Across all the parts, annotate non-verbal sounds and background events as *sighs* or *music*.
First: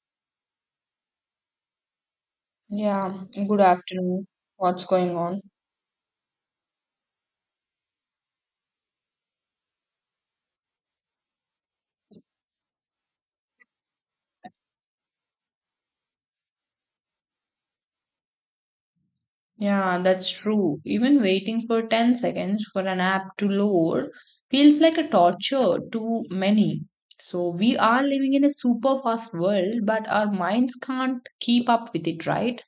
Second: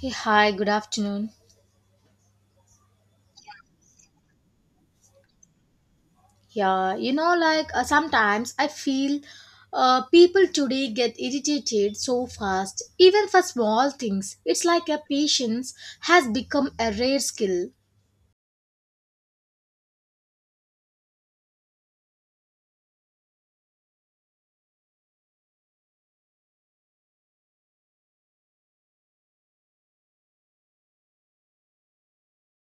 Hey, hi, good afternoon. Yeah, good afternoon. What's going on? Yeah, like sometimes I feel people today get irritated so fast, even for small things. It's like a patience has become a rare skill. Yeah, that's true. Even waiting for 10 seconds for an app to load feels like a torture to many. So we are living in a super fast world, but our minds can't keep up with it, right?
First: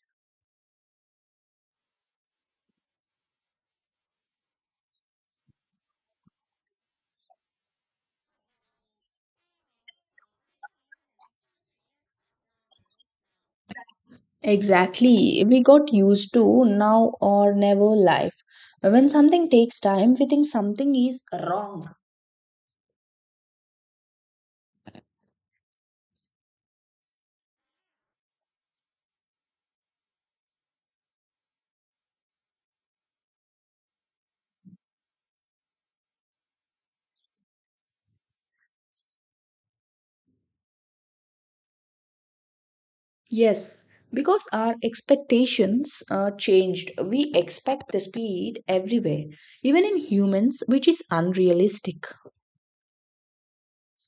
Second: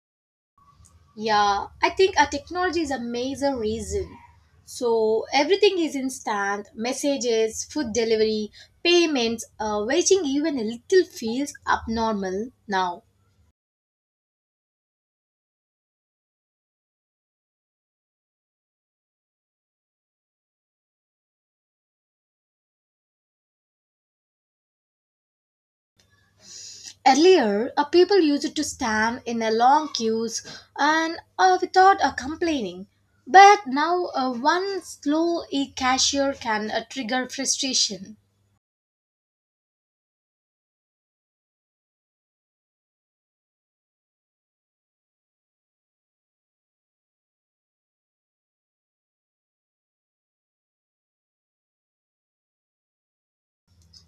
Yeah, I think our technology is a major reason. So everything is instant messages, food delivery, payments, waiting even a little feels abnormal now. Exactly. We got used to now or never life. When something takes time, we think something is wrong. Earlier, a people used to stand in a long queues and without a complaining. But now, one slow e-cashier can trigger frustration. Yes, because our expectations changed. We expect the speed everywhere, even in humans, which is unrealistic.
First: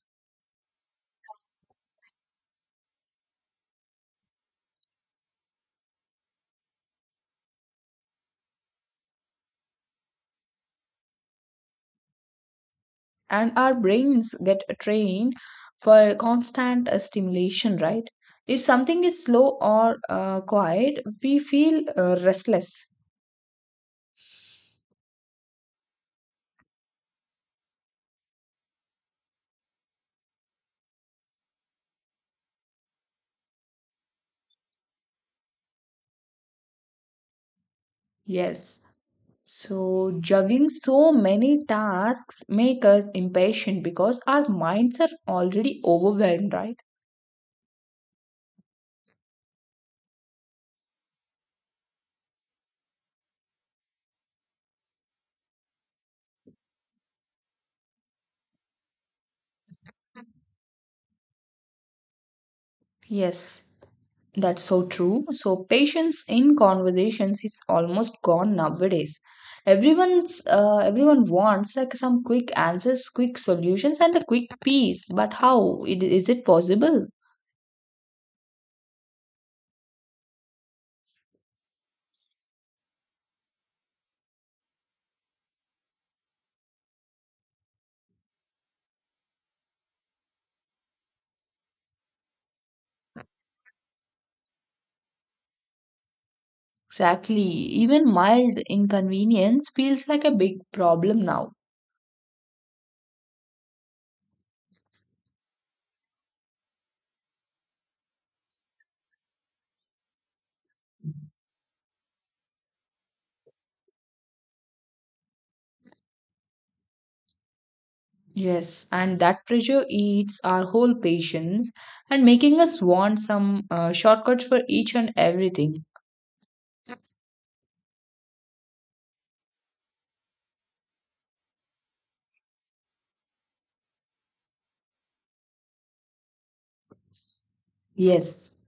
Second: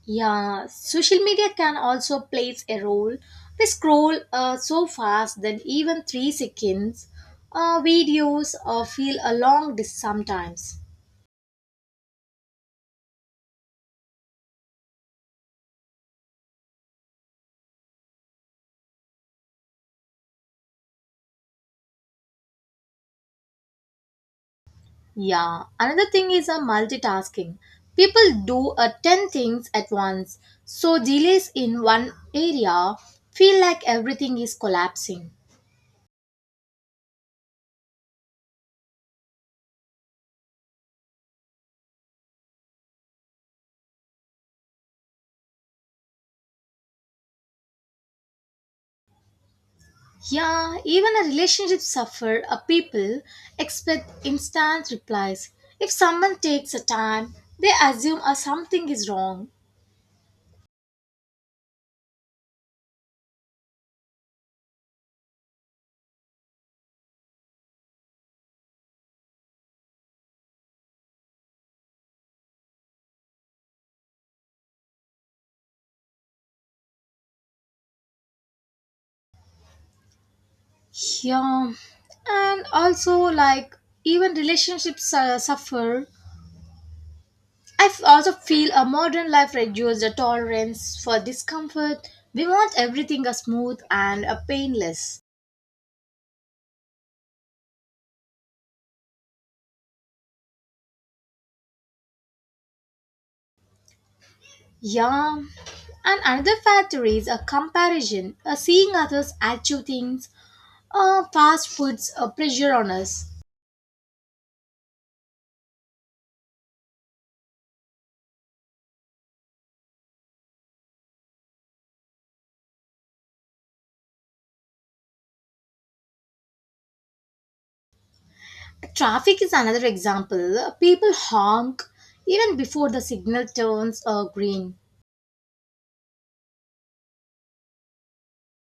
Yeah, social media can also plays a role. We scroll so fast that even 3 seconds videos feel a long dis sometimes. And our brains get trained for constant stimulation, right? If something is slow or quiet, we feel restless. Yeah, another thing is a multitasking. People do a 10 things at once, so delays in one area feel like everything is collapsing. Yes. So, juggling so many tasks make us impatient because our minds are already overwhelmed, right? Yeah, even a relationship suffer a people expect instant replies. If someone takes a time, they assume a something is wrong. Yes. That's so true. So, patience in conversations is almost gone nowadays. Everyone wants like some quick answers, quick solutions, and a quick peace. But is it possible? Yeah, and also like even relationships suffer. I also feel a modern life reduces the tolerance for discomfort. We want everything a smooth and a painless. Exactly. Even mild inconvenience feels like a big problem now. Yeah. And another factor is a comparison, a seeing others achieve things, or fast foods a pressure on us. Yes, and that pressure eats our whole patience and making us want some shortcuts for each and everything. Traffic is another example. People honk even before the signal turns green. Yes,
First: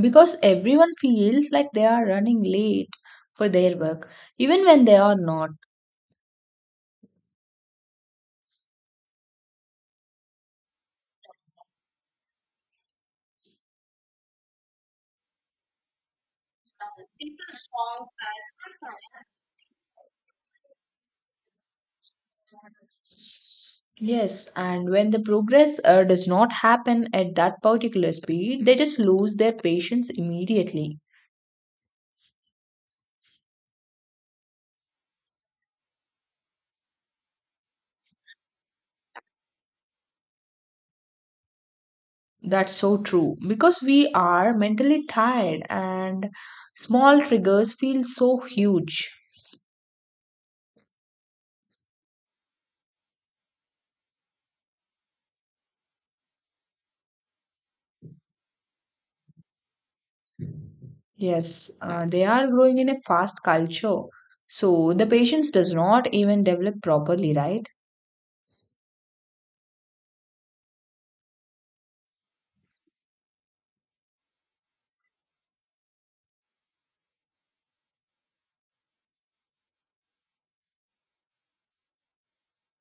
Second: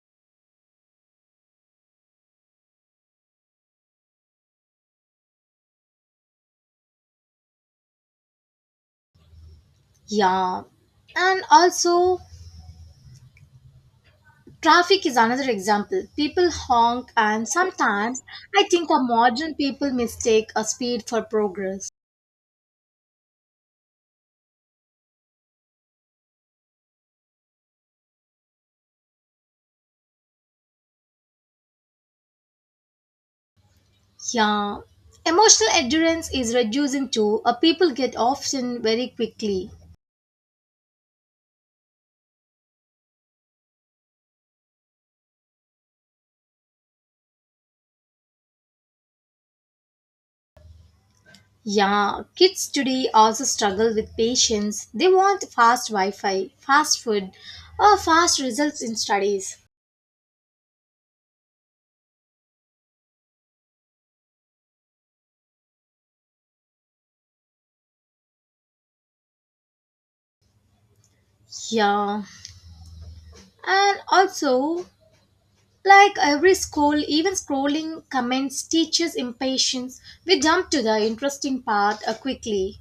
because everyone feels like they are running late for their work, even when they are not. Yeah. And also, traffic is another example. People honk, and sometimes I think our modern people mistake a speed for progress. Yes, and when the progress does not happen at that particular speed, they just lose their patience immediately. Yeah. Emotional endurance is reducing too. People get often very quickly. That's so true because we are mentally tired and small triggers feel so huge. Yeah, kids today also struggle with patience. They want fast Wi Fi, fast food, or fast results in studies. Yes, they are growing in a fast culture. So the patience does not even develop properly, right? Yeah, and also like every scroll, even scrolling comments teaches impatience. We jump to the interesting part quickly.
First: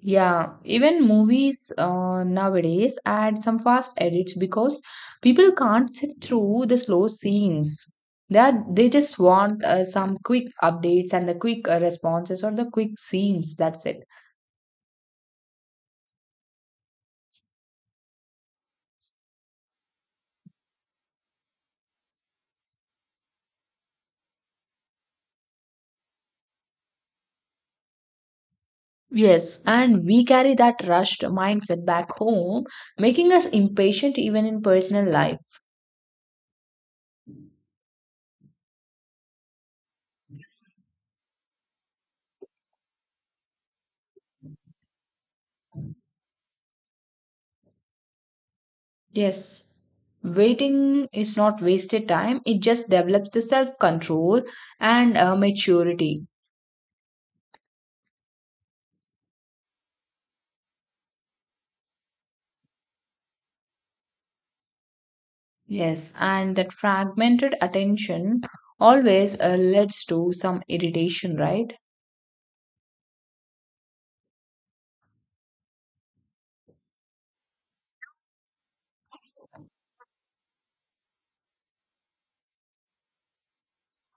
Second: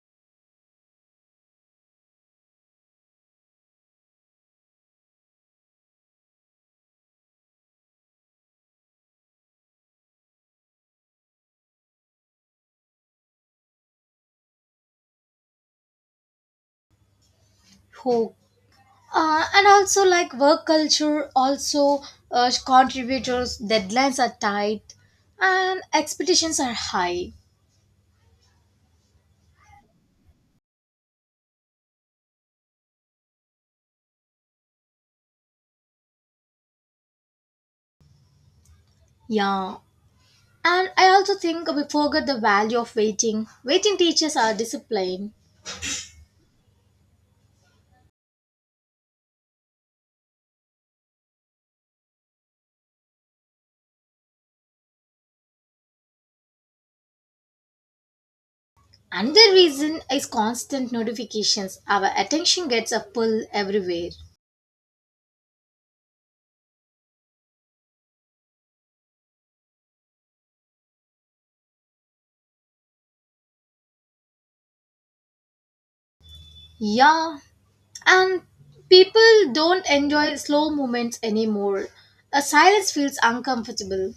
Yeah, even movies nowadays add some fast edits because people can't sit through the slow scenes. They just want some quick updates and the quick responses or the quick scenes. That's it. Who? And also like work culture also contributors deadlines are tight and expectations are high. Yes, and we carry that rushed mindset back home, making us impatient even in personal life. Yeah, and I also think we forget the value of waiting. Waiting teaches our discipline. Yes. Waiting is not wasted time, it just develops the self control and maturity. Another reason is constant notifications. Our attention gets a pull everywhere. Yes, and that fragmented attention always leads to some irritation, right? Yeah. And people don't enjoy slow moments anymore. A silence feels uncomfortable.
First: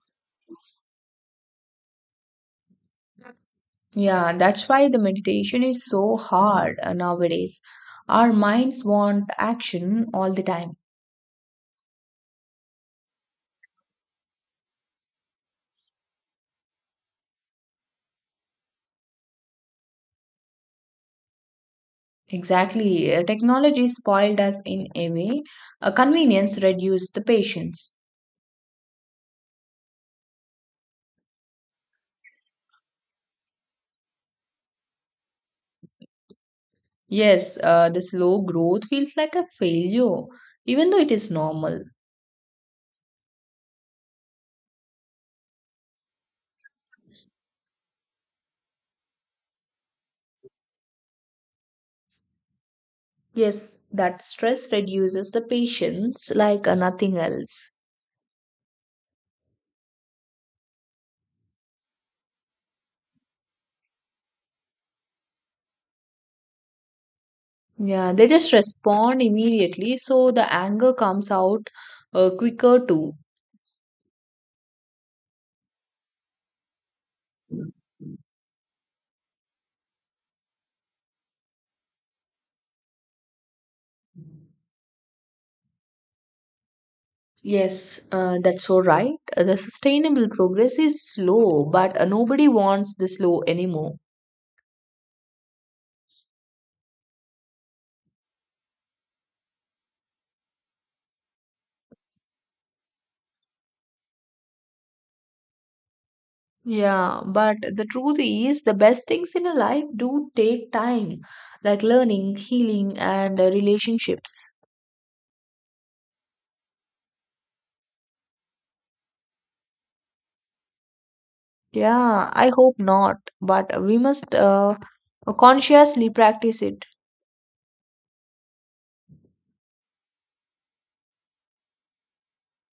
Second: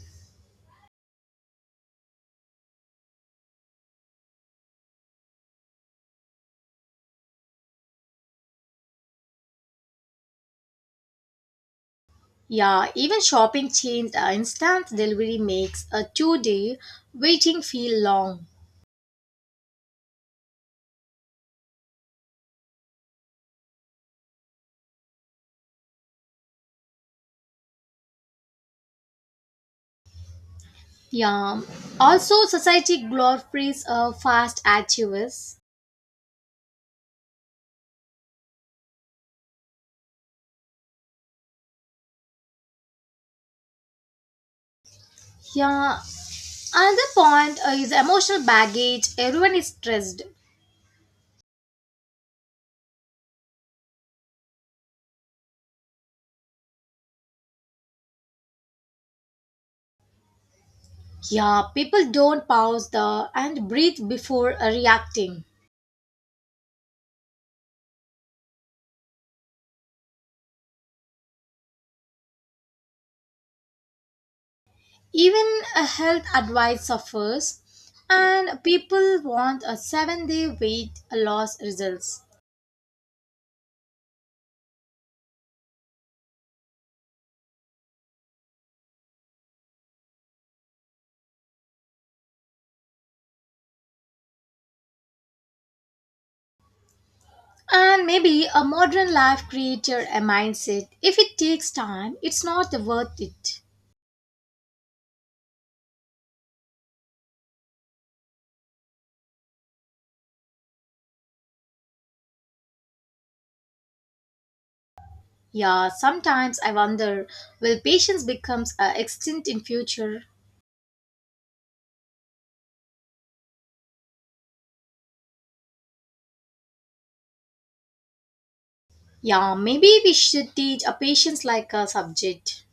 Yeah, that's why the meditation is so hard nowadays. Our minds want action all the time. Yeah, even shopping changed. Instant delivery makes a 2-day waiting feel long. Exactly. Technology spoiled us in a way. Convenience reduced the patience. Yeah. Also, society glorifies fast activists. Yes, the slow growth feels like a failure, even though it is normal. Yeah. Another point is emotional baggage. Everyone is stressed. Yes, that stress reduces the patience like nothing else. Yeah, people don't pause the and breathe before reacting. Yeah, they just respond immediately, so the anger comes out quicker too. Even a health advice suffers, and people want a 7-day weight loss results. Yes, that's so right. The sustainable progress is slow, but nobody wants the slow anymore. And maybe a modern life creator a mindset. If it takes time, it's not worth it. Yeah, but the truth is, the best things in a life do take time, like learning, healing, and relationships. Yeah, sometimes I wonder, will patience becomes extinct in future? Yeah, I hope not, but we must consciously practice it. Yeah, maybe we should teach a patience like a subject.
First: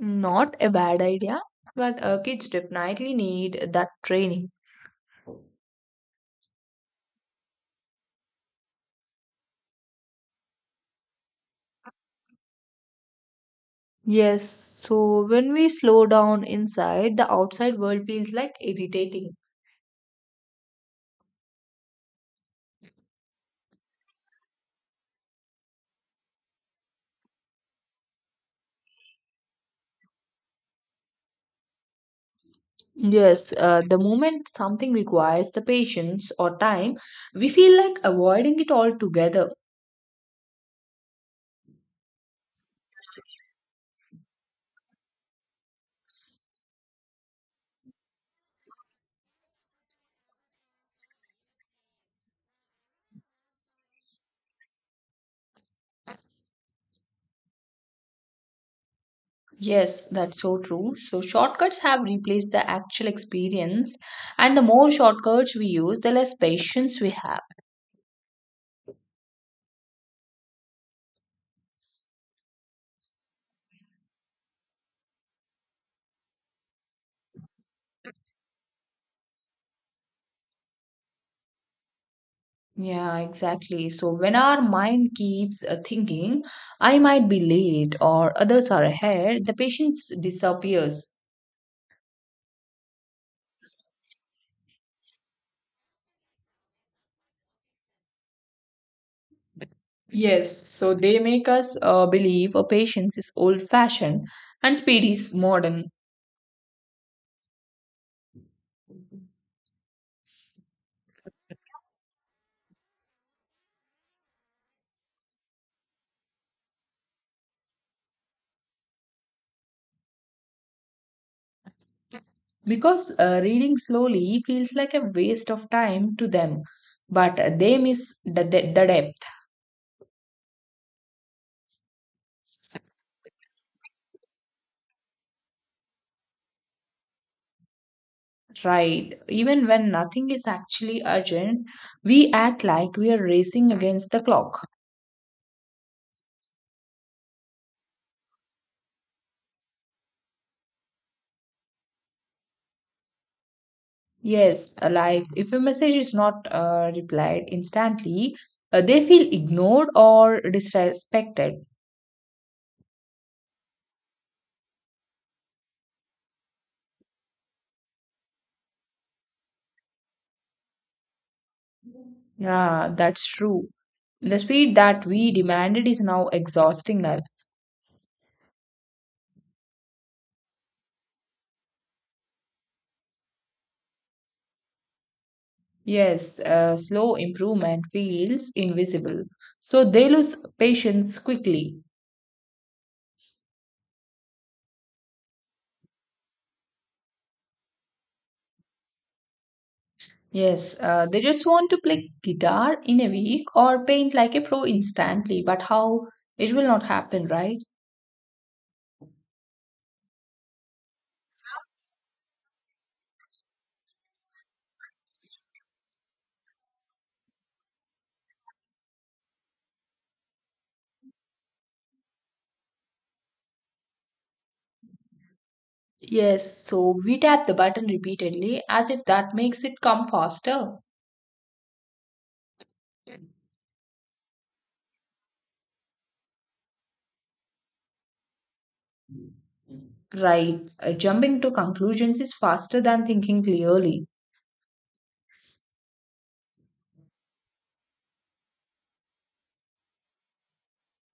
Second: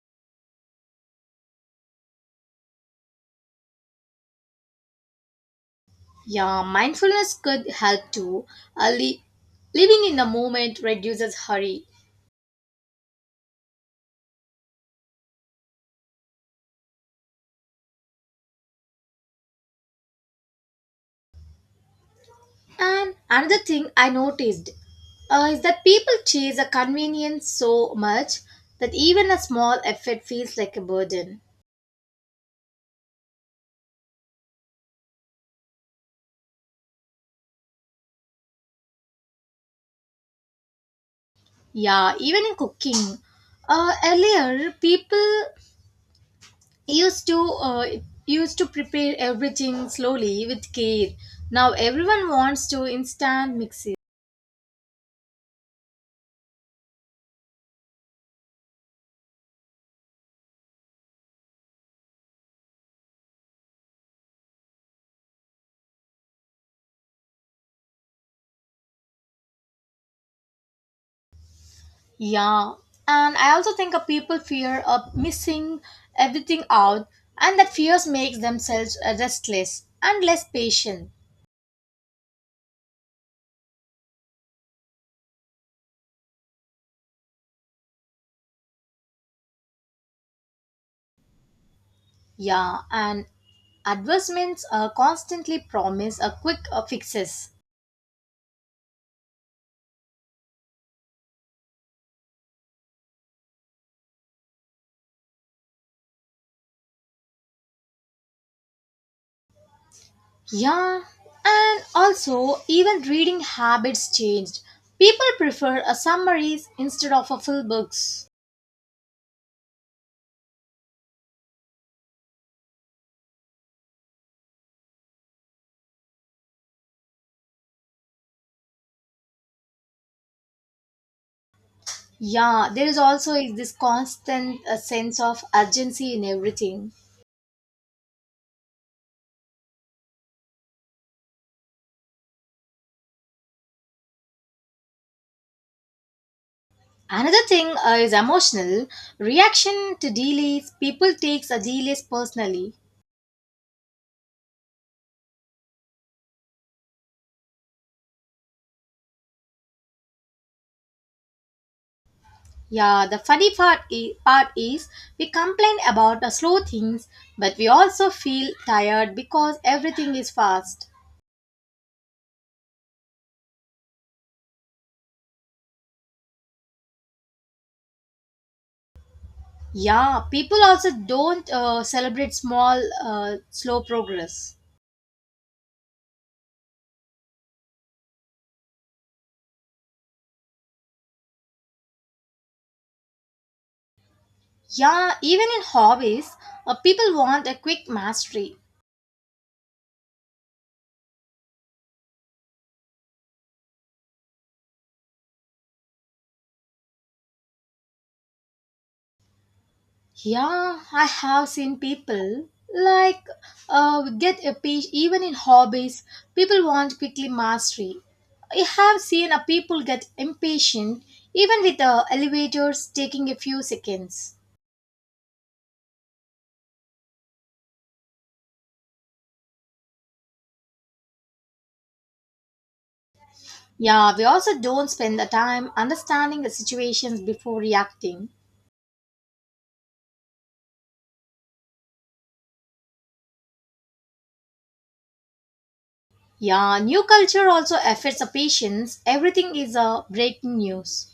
Not a bad idea, but kids definitely need that training. Yeah, mindfulness could help too. Uh, li- living in the moment reduces hurry. Yes, so when we slow down inside, the outside world feels like irritating. And another thing I noticed is that people chase a convenience so much that even a small effort feels like a burden. Yes, the moment something requires the patience or time, we feel like avoiding it altogether. Yeah, even in cooking. Earlier, people used to uh, used to prepare everything slowly with care. Now everyone wants to instant mixes. Yes, that's so true. So, shortcuts have replaced the actual experience, and the more shortcuts we use, the less patience we have. Yeah, and I also think of people fear of missing everything out, and that fears makes themselves restless and less patient. Yeah, exactly. So, when our mind keeps thinking, I might be late or others are ahead, the patience disappears. Yeah, and advertisements constantly promise a quick fixes. Yes, so they make us believe a patience is old fashioned and speed is modern. Yeah, and also even reading habits changed. People prefer a summaries instead of a full books. Because reading slowly feels like a waste of time to them, but they miss the depth. Yeah, there is also is this constant sense of urgency in everything. Right. Even when nothing is actually urgent, we act like we are racing against the clock. Another thing is emotional reaction to delays. People takes a delays personally. Yes, like if a message is not replied instantly, they feel ignored or disrespected. Yeah, the funny part is we complain about the slow things, but we also feel tired because everything is fast. Yeah, that's true. The speed that we demanded is now exhausting us. Yeah, people also don't celebrate small, slow progress. Yes, slow improvement feels invisible. So they lose patience quickly. Yeah, even in hobbies, people want a quick mastery. Yes, they just want to play guitar in a week or paint like a pro instantly, but how it will not happen, right? Yeah, I have seen people like get a page even in hobbies. People want quickly mastery. I have seen a people get impatient even with elevators taking a few seconds. Yes, so we tap the button repeatedly as if that makes it come faster. Yeah, we also don't spend the time understanding the situations before reacting. Right. Jumping to conclusions is faster than thinking clearly. Yeah, new culture also affects the patience. Everything is a breaking news.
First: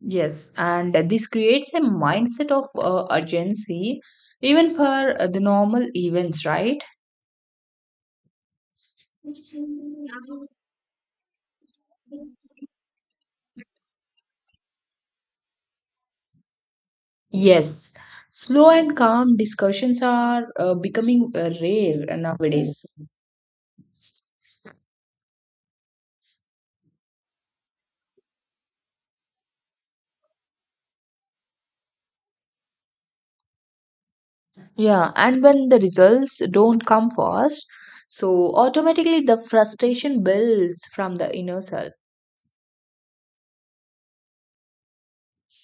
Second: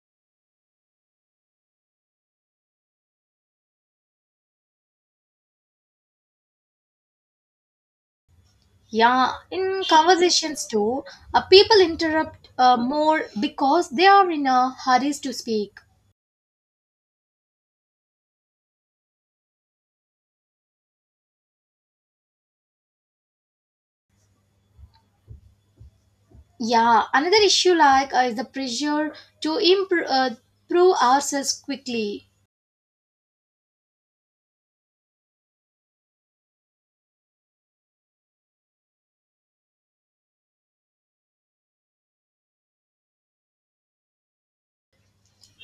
Yes. And this creates a mindset of urgency, even for the normal events, right? Yeah, in conversations too, people interrupt more because they are in a hurry to speak. Yes. Slow and calm discussions are becoming rare nowadays. Yeah, another issue like is the pressure to prove ourselves quickly. Yeah. And when the results don't come fast, so automatically the frustration builds from the inner self.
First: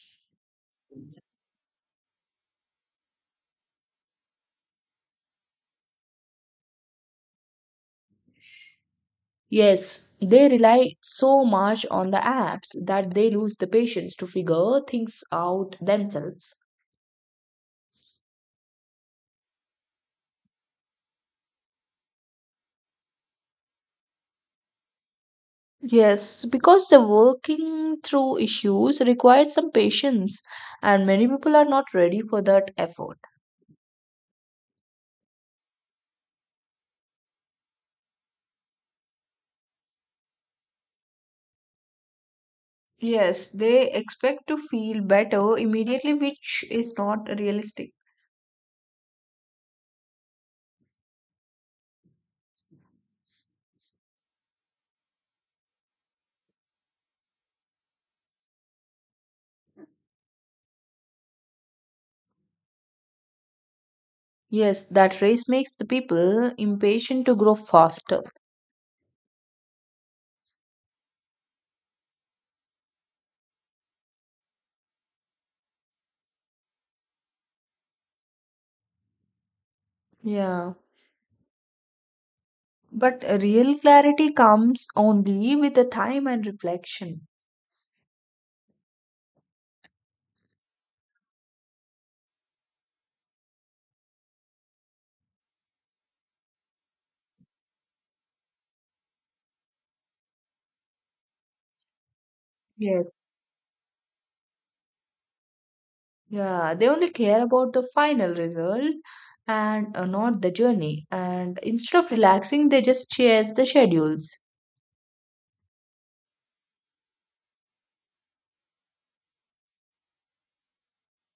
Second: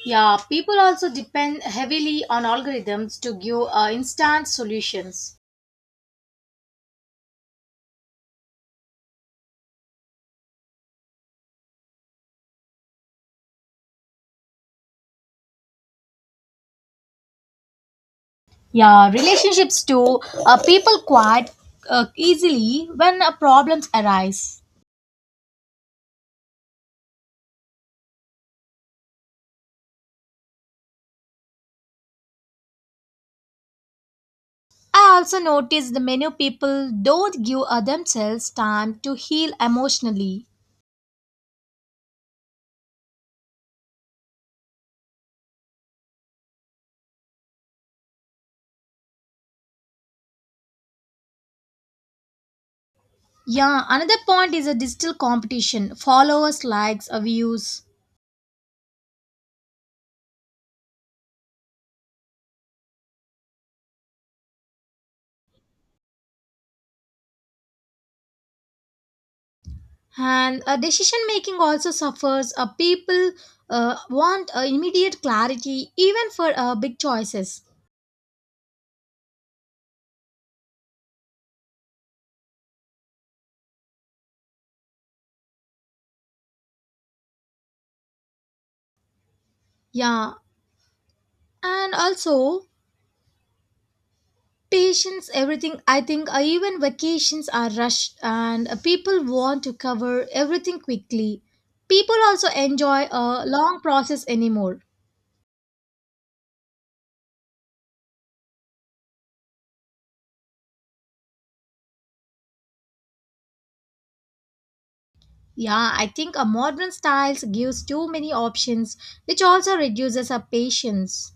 Yeah, people also depend heavily on algorithms to give instant solutions. Yes, they rely so much on the apps that they lose the patience to figure things out themselves. Yeah, relationships too. People quite easily when problems arise. Yes, because the working through issues requires some patience, and many people are not ready for that effort. I also noticed the menu people don't give themselves time to heal emotionally. Yes, they expect to feel better immediately, which is not realistic. Yeah, another point is a digital competition. Followers, likes, views, Yes, that race makes the people impatient to grow faster. and decision making also suffers. People want immediate clarity, even for big choices. Yeah. But real clarity comes only with the time and reflection. Yeah, and also patience, everything. I think even vacations are rushed and people want to cover everything quickly. People also enjoy Yes. a long process anymore. Yeah, they only care about the final result and not the journey. And instead of relaxing, they just chase the schedules. Yeah, I think a modern styles gives too many options, which also reduces our patience.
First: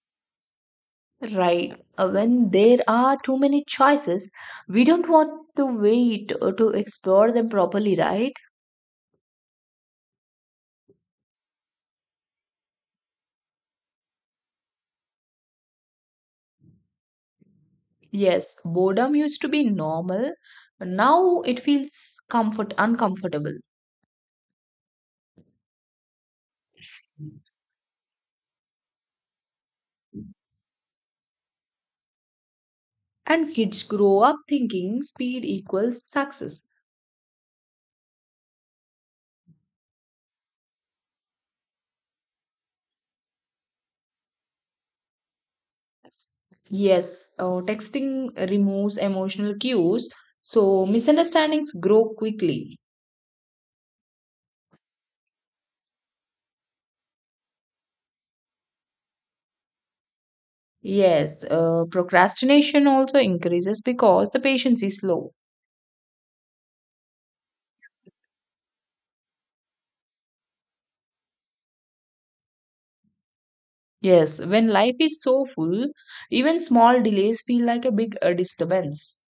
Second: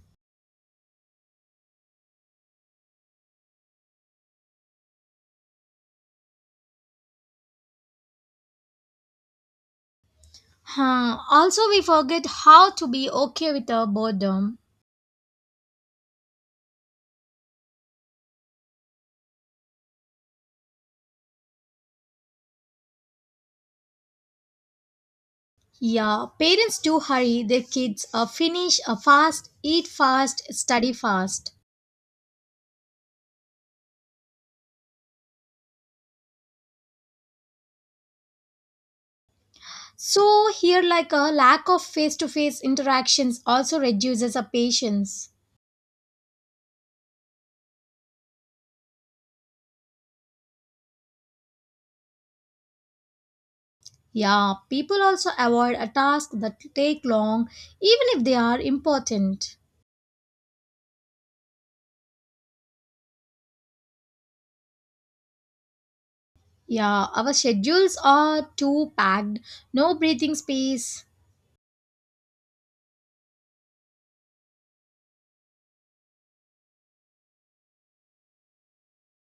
Right. When there are too many choices, we don't want to wait or to explore them properly, right? Huh. Also, we forget how to be okay with our boredom. Yes, boredom used to be normal. Now it feels comfort uncomfortable. Yeah, parents do hurry their kids. Finish fast, eat fast, study fast. And kids grow up thinking speed equals success. So here like a lack of face-to-face interactions also reduces a patience. Yes, texting removes emotional cues, so misunderstandings grow quickly. Yeah, people also avoid a task that take long even if they are important. Yes, procrastination also increases because the patience is low. Yeah, our schedules are too packed, no breathing space, Yes, when life is so full, even small delays feel like a big disturbance.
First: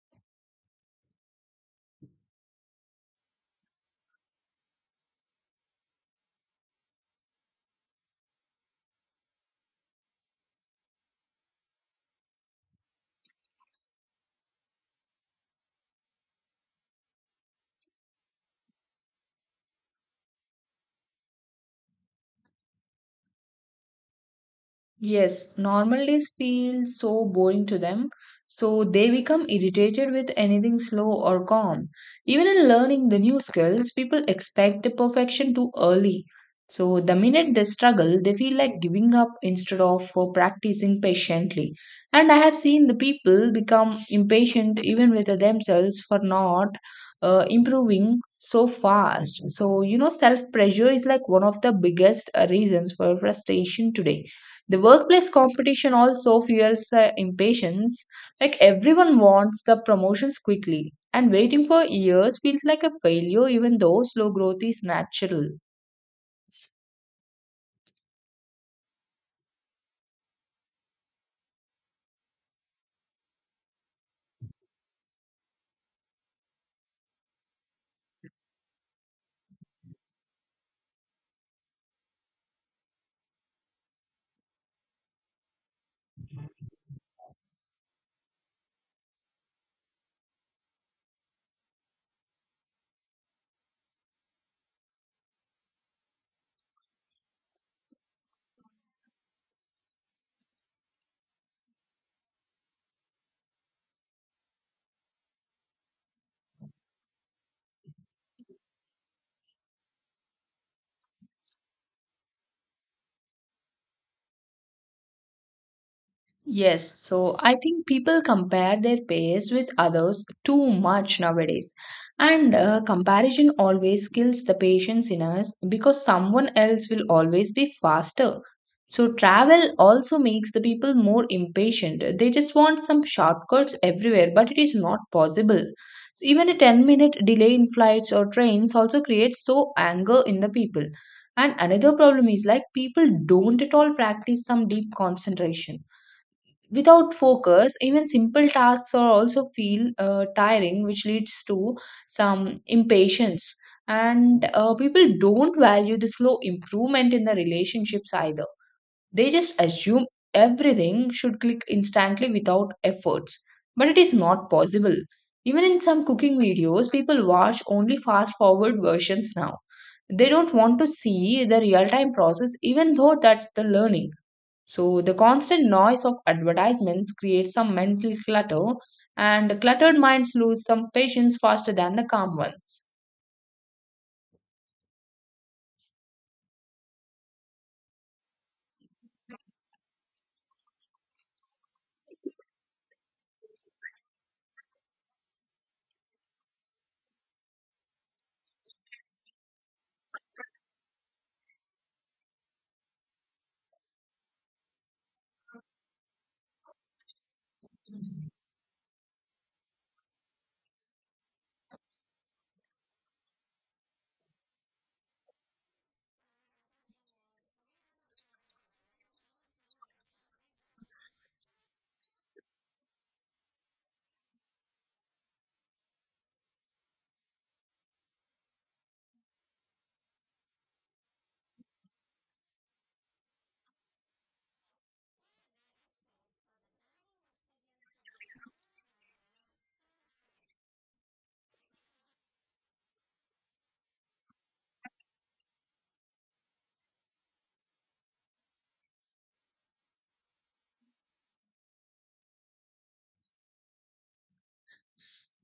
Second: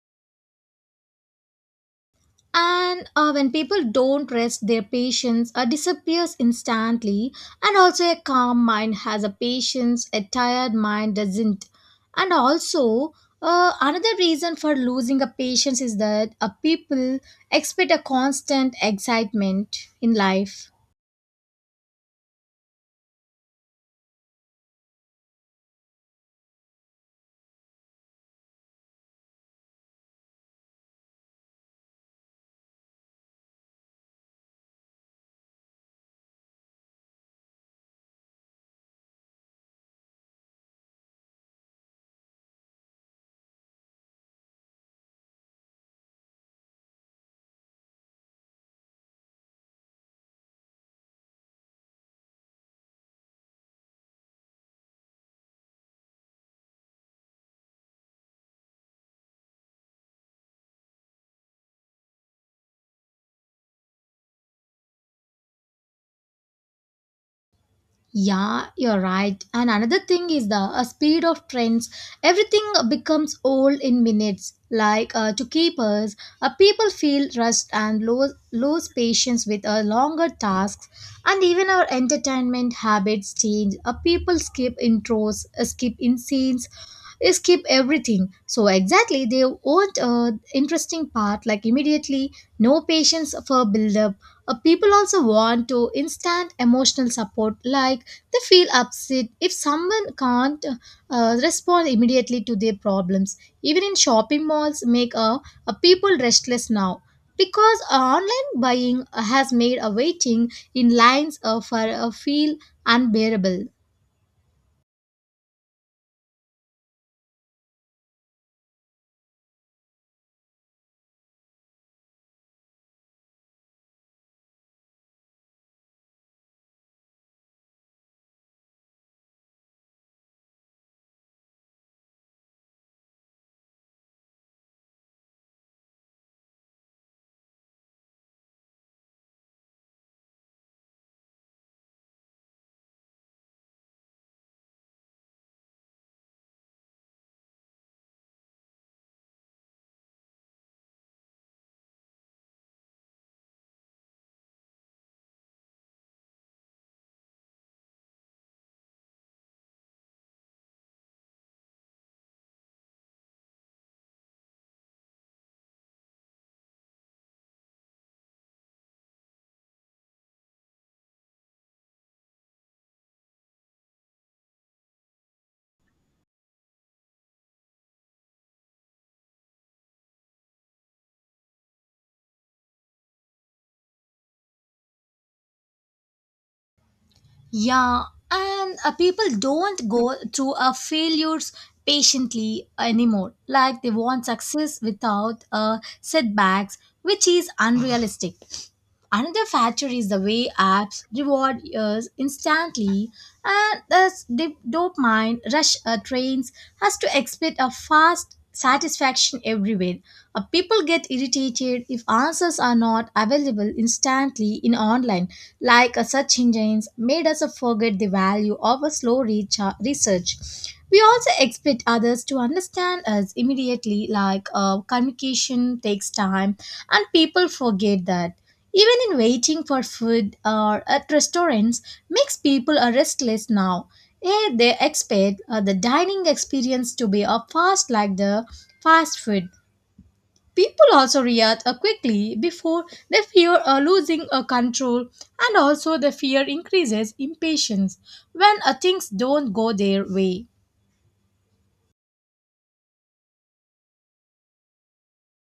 and when people don't rest their patience disappears instantly. And also a calm mind has a patience, a tired mind doesn't. And also another reason for losing a patience is that people expect a constant excitement in life. Yes, normal days feel so boring to them, so they become irritated with anything slow or calm. Even in learning the new skills, people expect the perfection too early. So the minute they struggle, they feel like giving up instead of practicing patiently. And I have seen the people become impatient even with themselves for not improving so fast. So, self pressure is like one of the biggest reasons for frustration today. The workplace competition also fuels impatience. Like everyone wants the promotions quickly, and waiting for years feels like a failure, even though slow growth is natural. Yeah, you're right. And another thing is the speed of trends. Everything becomes old in minutes. Like to keepers, us, people feel rushed and lose patience with longer tasks. And even our entertainment habits change. People skip intros, skip in scenes, skip everything. So exactly, they want interesting part like immediately. No patience for build up. People also want to instant emotional support, like they feel upset if someone can't respond immediately to their problems. Even in shopping malls, make people restless now because online buying has made a waiting in lines for feel unbearable. Yes, so I think people compare their pace with others too much nowadays. And comparison always kills the patience in us because someone else will always be faster. So travel also makes the people more impatient. They just want some shortcuts everywhere, but it is not possible. Even a 10-minute delay in flights or trains also creates so anger in the people. And another problem is like people don't at all practice some deep concentration. Without focus, even simple tasks are also feel tiring, which leads to some impatience. And people don't value the slow improvement in the relationships either. They just assume everything should click instantly without efforts. But it is not possible. Even in some cooking videos, people watch only fast forward versions now. They don't want to see the real time process, even though that's the learning. So the constant noise of advertisements creates some mental clutter, and cluttered minds lose some patience faster than the calm ones. Yeah, and people don't go through failures patiently anymore. Like they want success without setbacks, which is *sighs* unrealistic. Another factor is the way apps reward us instantly, and thus the dopamine rush trains us to expect a fast satisfaction everywhere. People get irritated if answers are not available instantly in online, like search engines made us forget the value of a slow research. We also expect others to understand us immediately, like communication takes time, and people forget that. Even in waiting for food or at restaurants makes people are restless now. They expect the dining experience to be a fast like the fast food. People also react quickly before they fear losing control. And also the fear increases impatience when things don't go their way.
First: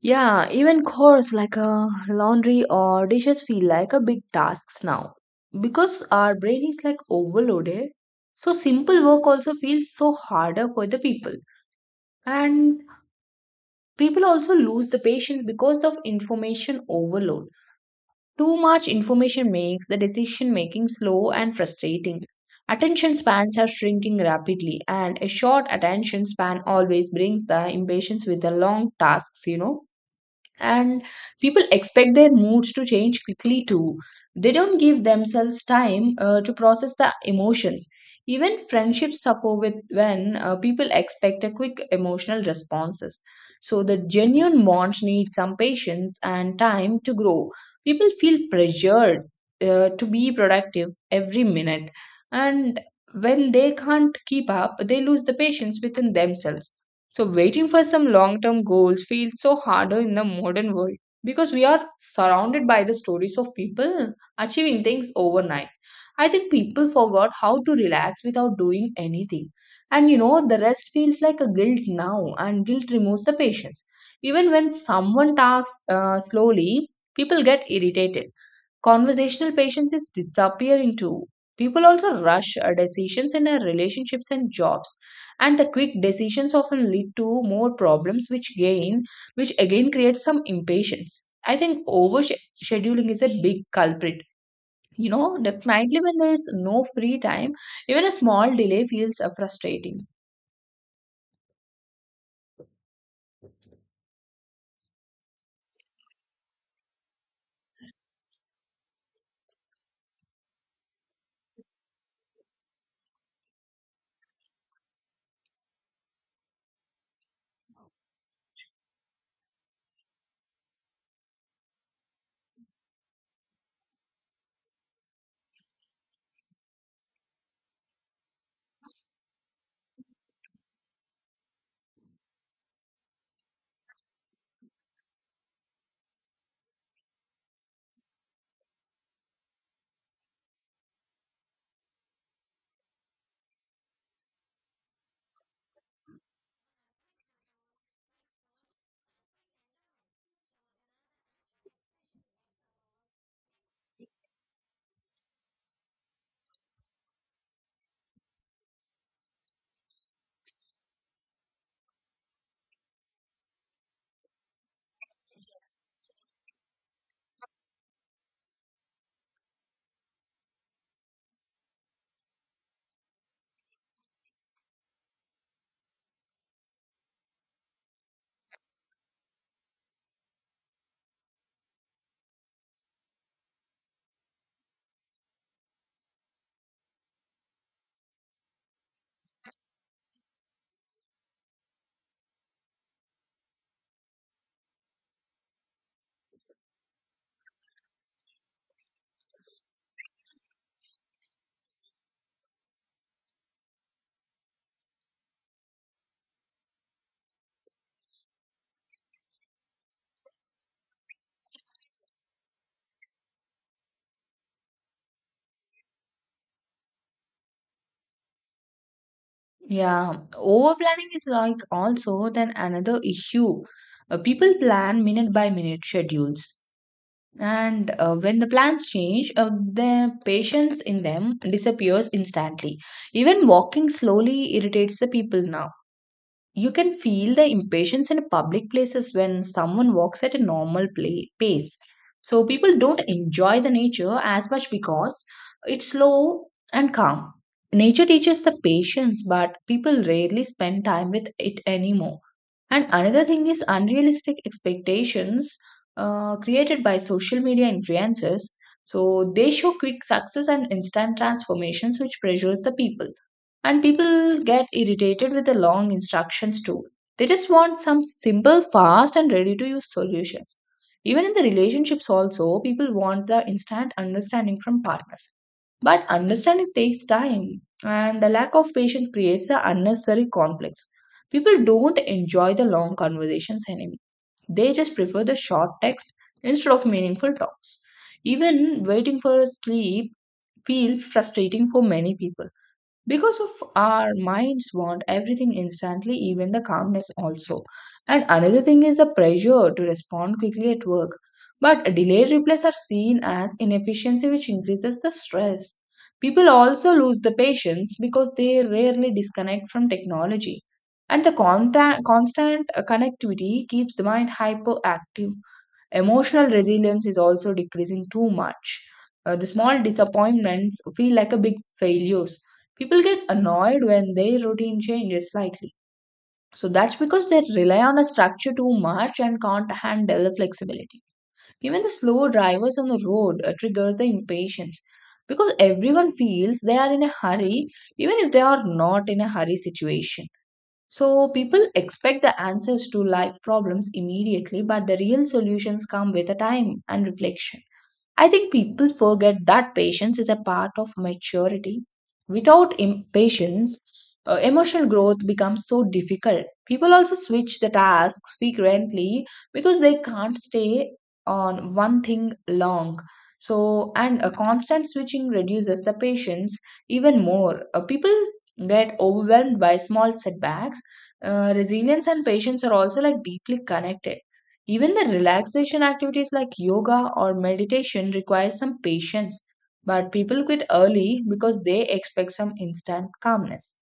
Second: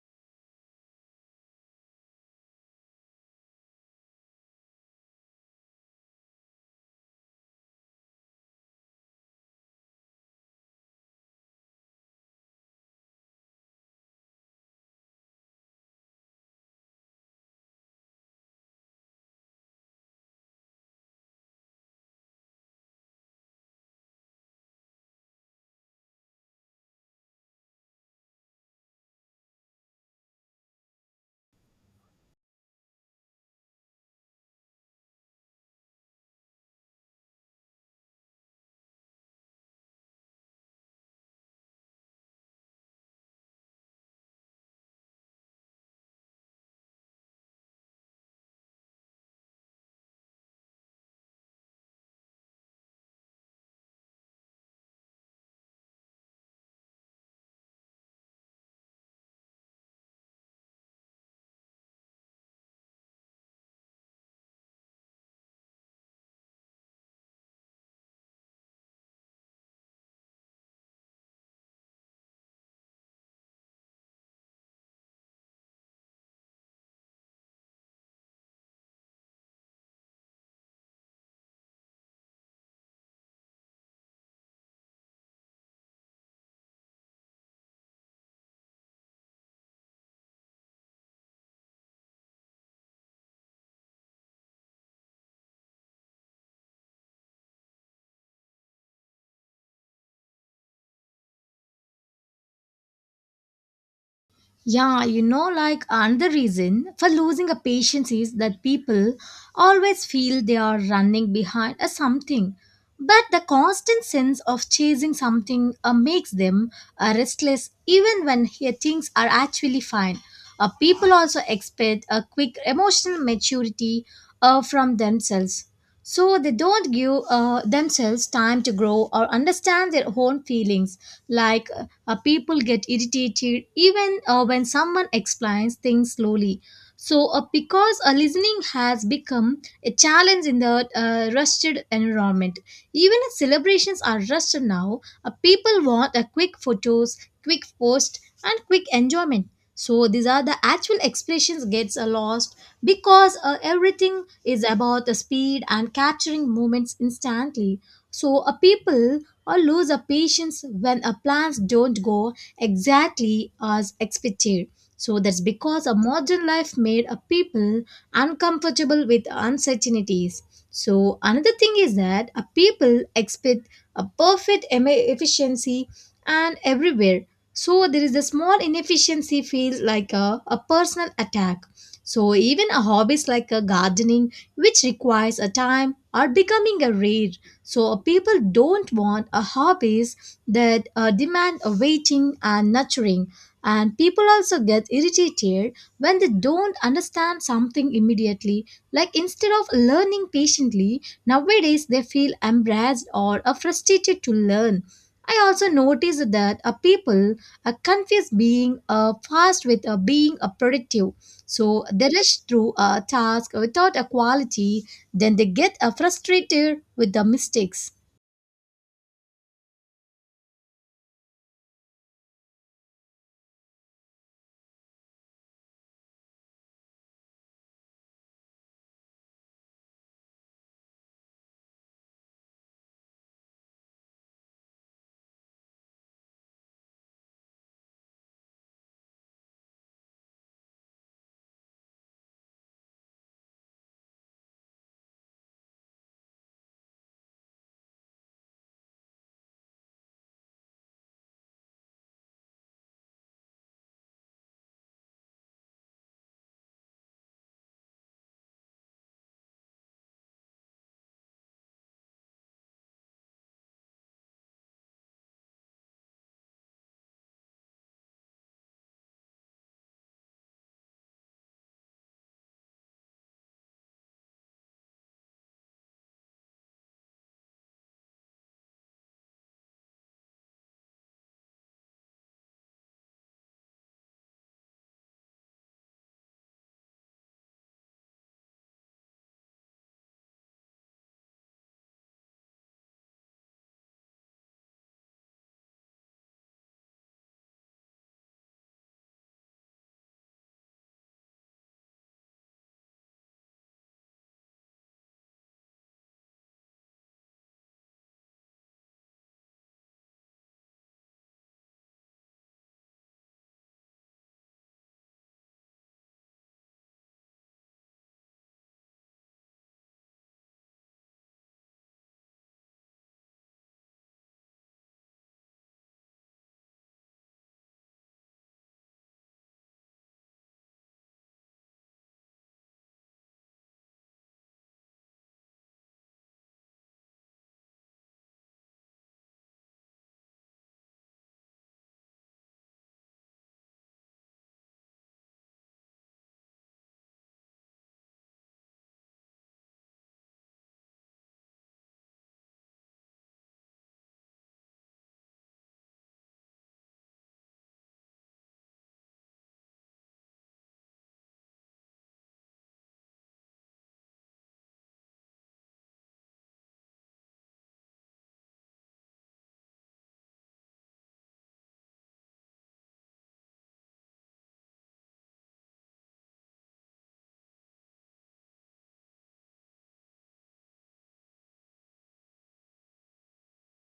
Yeah, even chores like laundry or dishes feel like a big tasks now because our brain is like overloaded. So simple work also feels so harder for the people, and people also lose the patience because of information overload. Too much information makes the decision making slow and frustrating. Attention spans are shrinking rapidly, and a short attention span always brings the impatience with the long tasks, and people expect their moods to change quickly too. They don't give themselves time to process the emotions. Even friendships suffer with when people expect a quick emotional responses, so the genuine bonds need some patience and time to grow. People feel pressured to be productive every minute, and when they can't keep up they lose the patience within themselves. So, waiting for some long term goals feels so harder in the modern world because we are surrounded by the stories of people achieving things overnight. I think people forgot how to relax without doing anything. And the rest feels like a guilt now, and guilt removes the patience. Even when someone talks slowly, people get irritated. Conversational patience is disappearing too. People also rush decisions in their relationships and jobs, and the quick decisions often lead to more problems, which again creates some impatience. I think over scheduling is a big culprit. Definitely when there is no free time, even a small delay feels frustrating. Yeah, like another reason for losing a patience is that people always feel they are running behind a something. But the constant sense of chasing something makes them restless even when here things are actually fine. People also expect a quick emotional maturity from themselves, so they don't give themselves time to grow or understand their own feelings. Like people get irritated even when someone explains things slowly. So because listening has become a challenge in the rushed environment, even if celebrations are rushed now, people want a quick photos, quick post, and quick enjoyment. So these are the actual expressions gets lost because everything is about the speed and capturing moments instantly. So, a people or lose a patience when a plans don't go exactly as expected. So that's because a modern life made a people uncomfortable with uncertainties. So another thing is that a people expect a perfect efficiency and everywhere. So there is a small inefficiency feels like a personal attack. So even a hobbies like a gardening, which requires a time, are becoming a rare. So people don't want a hobbies that demand a waiting and nurturing. And people also get irritated when they don't understand something immediately. Like instead of learning patiently, nowadays they feel embarrassed or frustrated to learn. I also noticed that a people are confused being fast with being a productive, so they rush through a task without a quality, then they get frustrated with the mistakes. Yeah, over planning is like also then another issue. People plan minute by minute schedules. And when the plans change the patience in them disappears instantly. Even walking slowly irritates the people now. You can feel the impatience in public places when someone walks at a normal pace. So people don't enjoy the nature as much because it's slow and calm. Nature teaches the patience, but people rarely spend time with it anymore. And another thing is unrealistic expectations created by social media influencers. So they show quick success and instant transformations, which pressures the people. And people get irritated with the long instructions too. They just want some simple, fast, and ready to use solutions. Even in the relationships, also, people want the instant understanding from partners. But understanding takes time, and the lack of patience creates the unnecessary conflicts. People don't enjoy the long conversations anymore. They just prefer the short texts instead of meaningful talks. Even waiting for sleep feels frustrating for many people because of our minds want everything instantly, even the calmness also. And another thing is the pressure to respond quickly at work, but delayed replies are seen as inefficiency which increases the stress. People also lose the patience because they rarely disconnect from technology, and the constant connectivity keeps the mind hyperactive. Emotional resilience is also decreasing too much. The small disappointments feel like a big failures. People get annoyed when their routine changes slightly. So that's because they rely on a structure too much and can't handle the flexibility. Even the slow drivers on the road triggers the impatience because everyone feels they are in a hurry even if they are not in a hurry situation. So people expect the answers to life problems immediately, but the real solutions come with a time and reflection. I think people forget that patience is a part of maturity. Without patience, emotional growth becomes so difficult. People also switch the tasks frequently because they can't stay on one thing long. And a constant switching reduces the patience even more. People get overwhelmed by small setbacks. Resilience and patience are also like deeply connected. Even the relaxation activities like yoga or meditation require some patience, but people quit early because they expect some instant calmness.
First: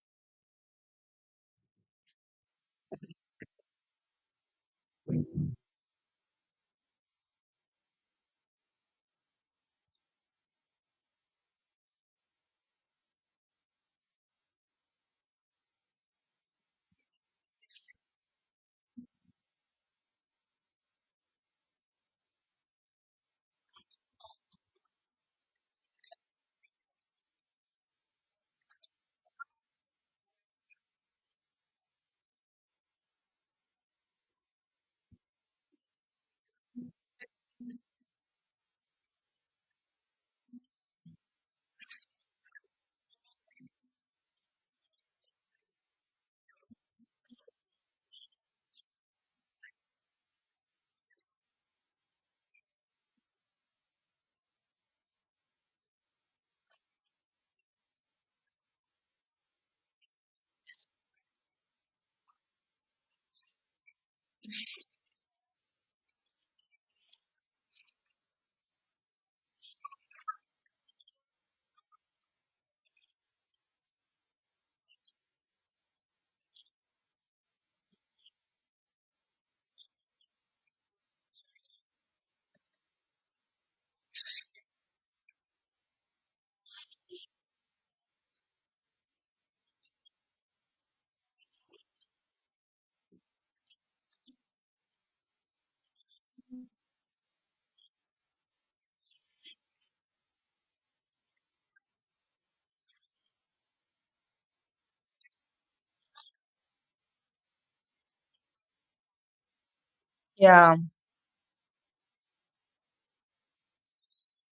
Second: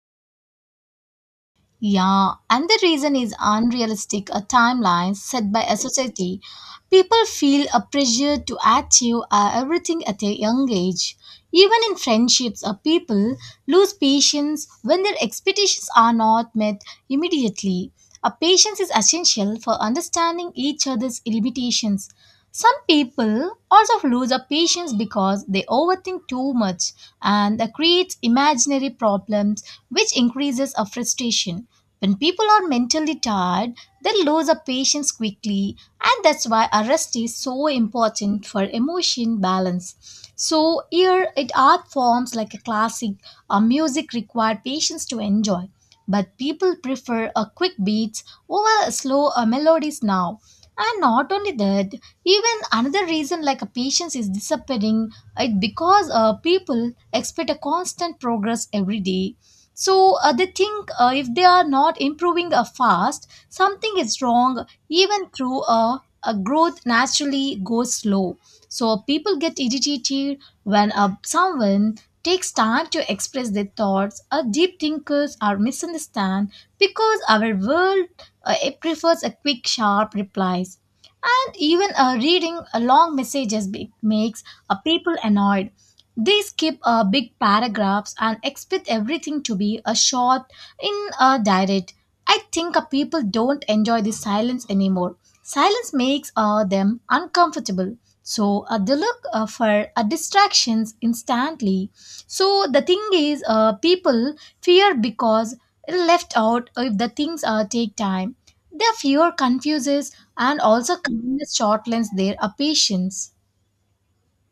Yeah, and the reason is unrealistic a timeline set by a society. People feel a pressure to achieve everything at a young age. Even in friendships, people lose patience when their expectations are not met immediately. A patience is essential for understanding each other's limitations. Some people also lose a patience because they overthink too much, and that creates imaginary problems which increases a frustration. When people are mentally tired, they lose their patience quickly, and that's why a rest is so important for emotion balance. So here, it art forms like a classic or music require patience to enjoy, but people prefer a quick beats over slow melodies now. And not only that, even another reason like a patience is disappearing it because people expect a constant progress every day, so they think if they are not improving fast, something is wrong, even through a growth naturally goes slow. So people get irritated when someone takes time to express their thoughts. Deep thinkers are misunderstood because our world it prefers a quick, sharp replies. And even reading long messages makes people annoyed. They skip big paragraphs and expect everything to be a short in a direct. I think people don't enjoy the silence anymore. Silence makes them uncomfortable. So they look for distractions instantly. So the thing is, people fear because they're left out if the things take time. Their fear confuses, and Yeah, also kindness shortlens their patience.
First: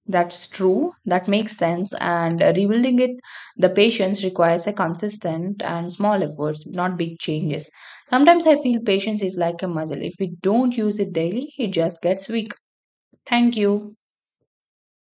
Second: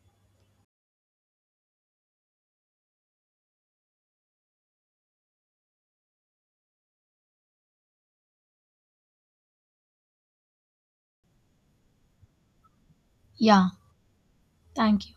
that's true. That makes sense. And rebuilding it, the patience requires a consistent and small effort, not big changes. Sometimes I feel patience is like a muscle. If we don't use it daily, it just gets weak. Thank Yeah, you. thank you.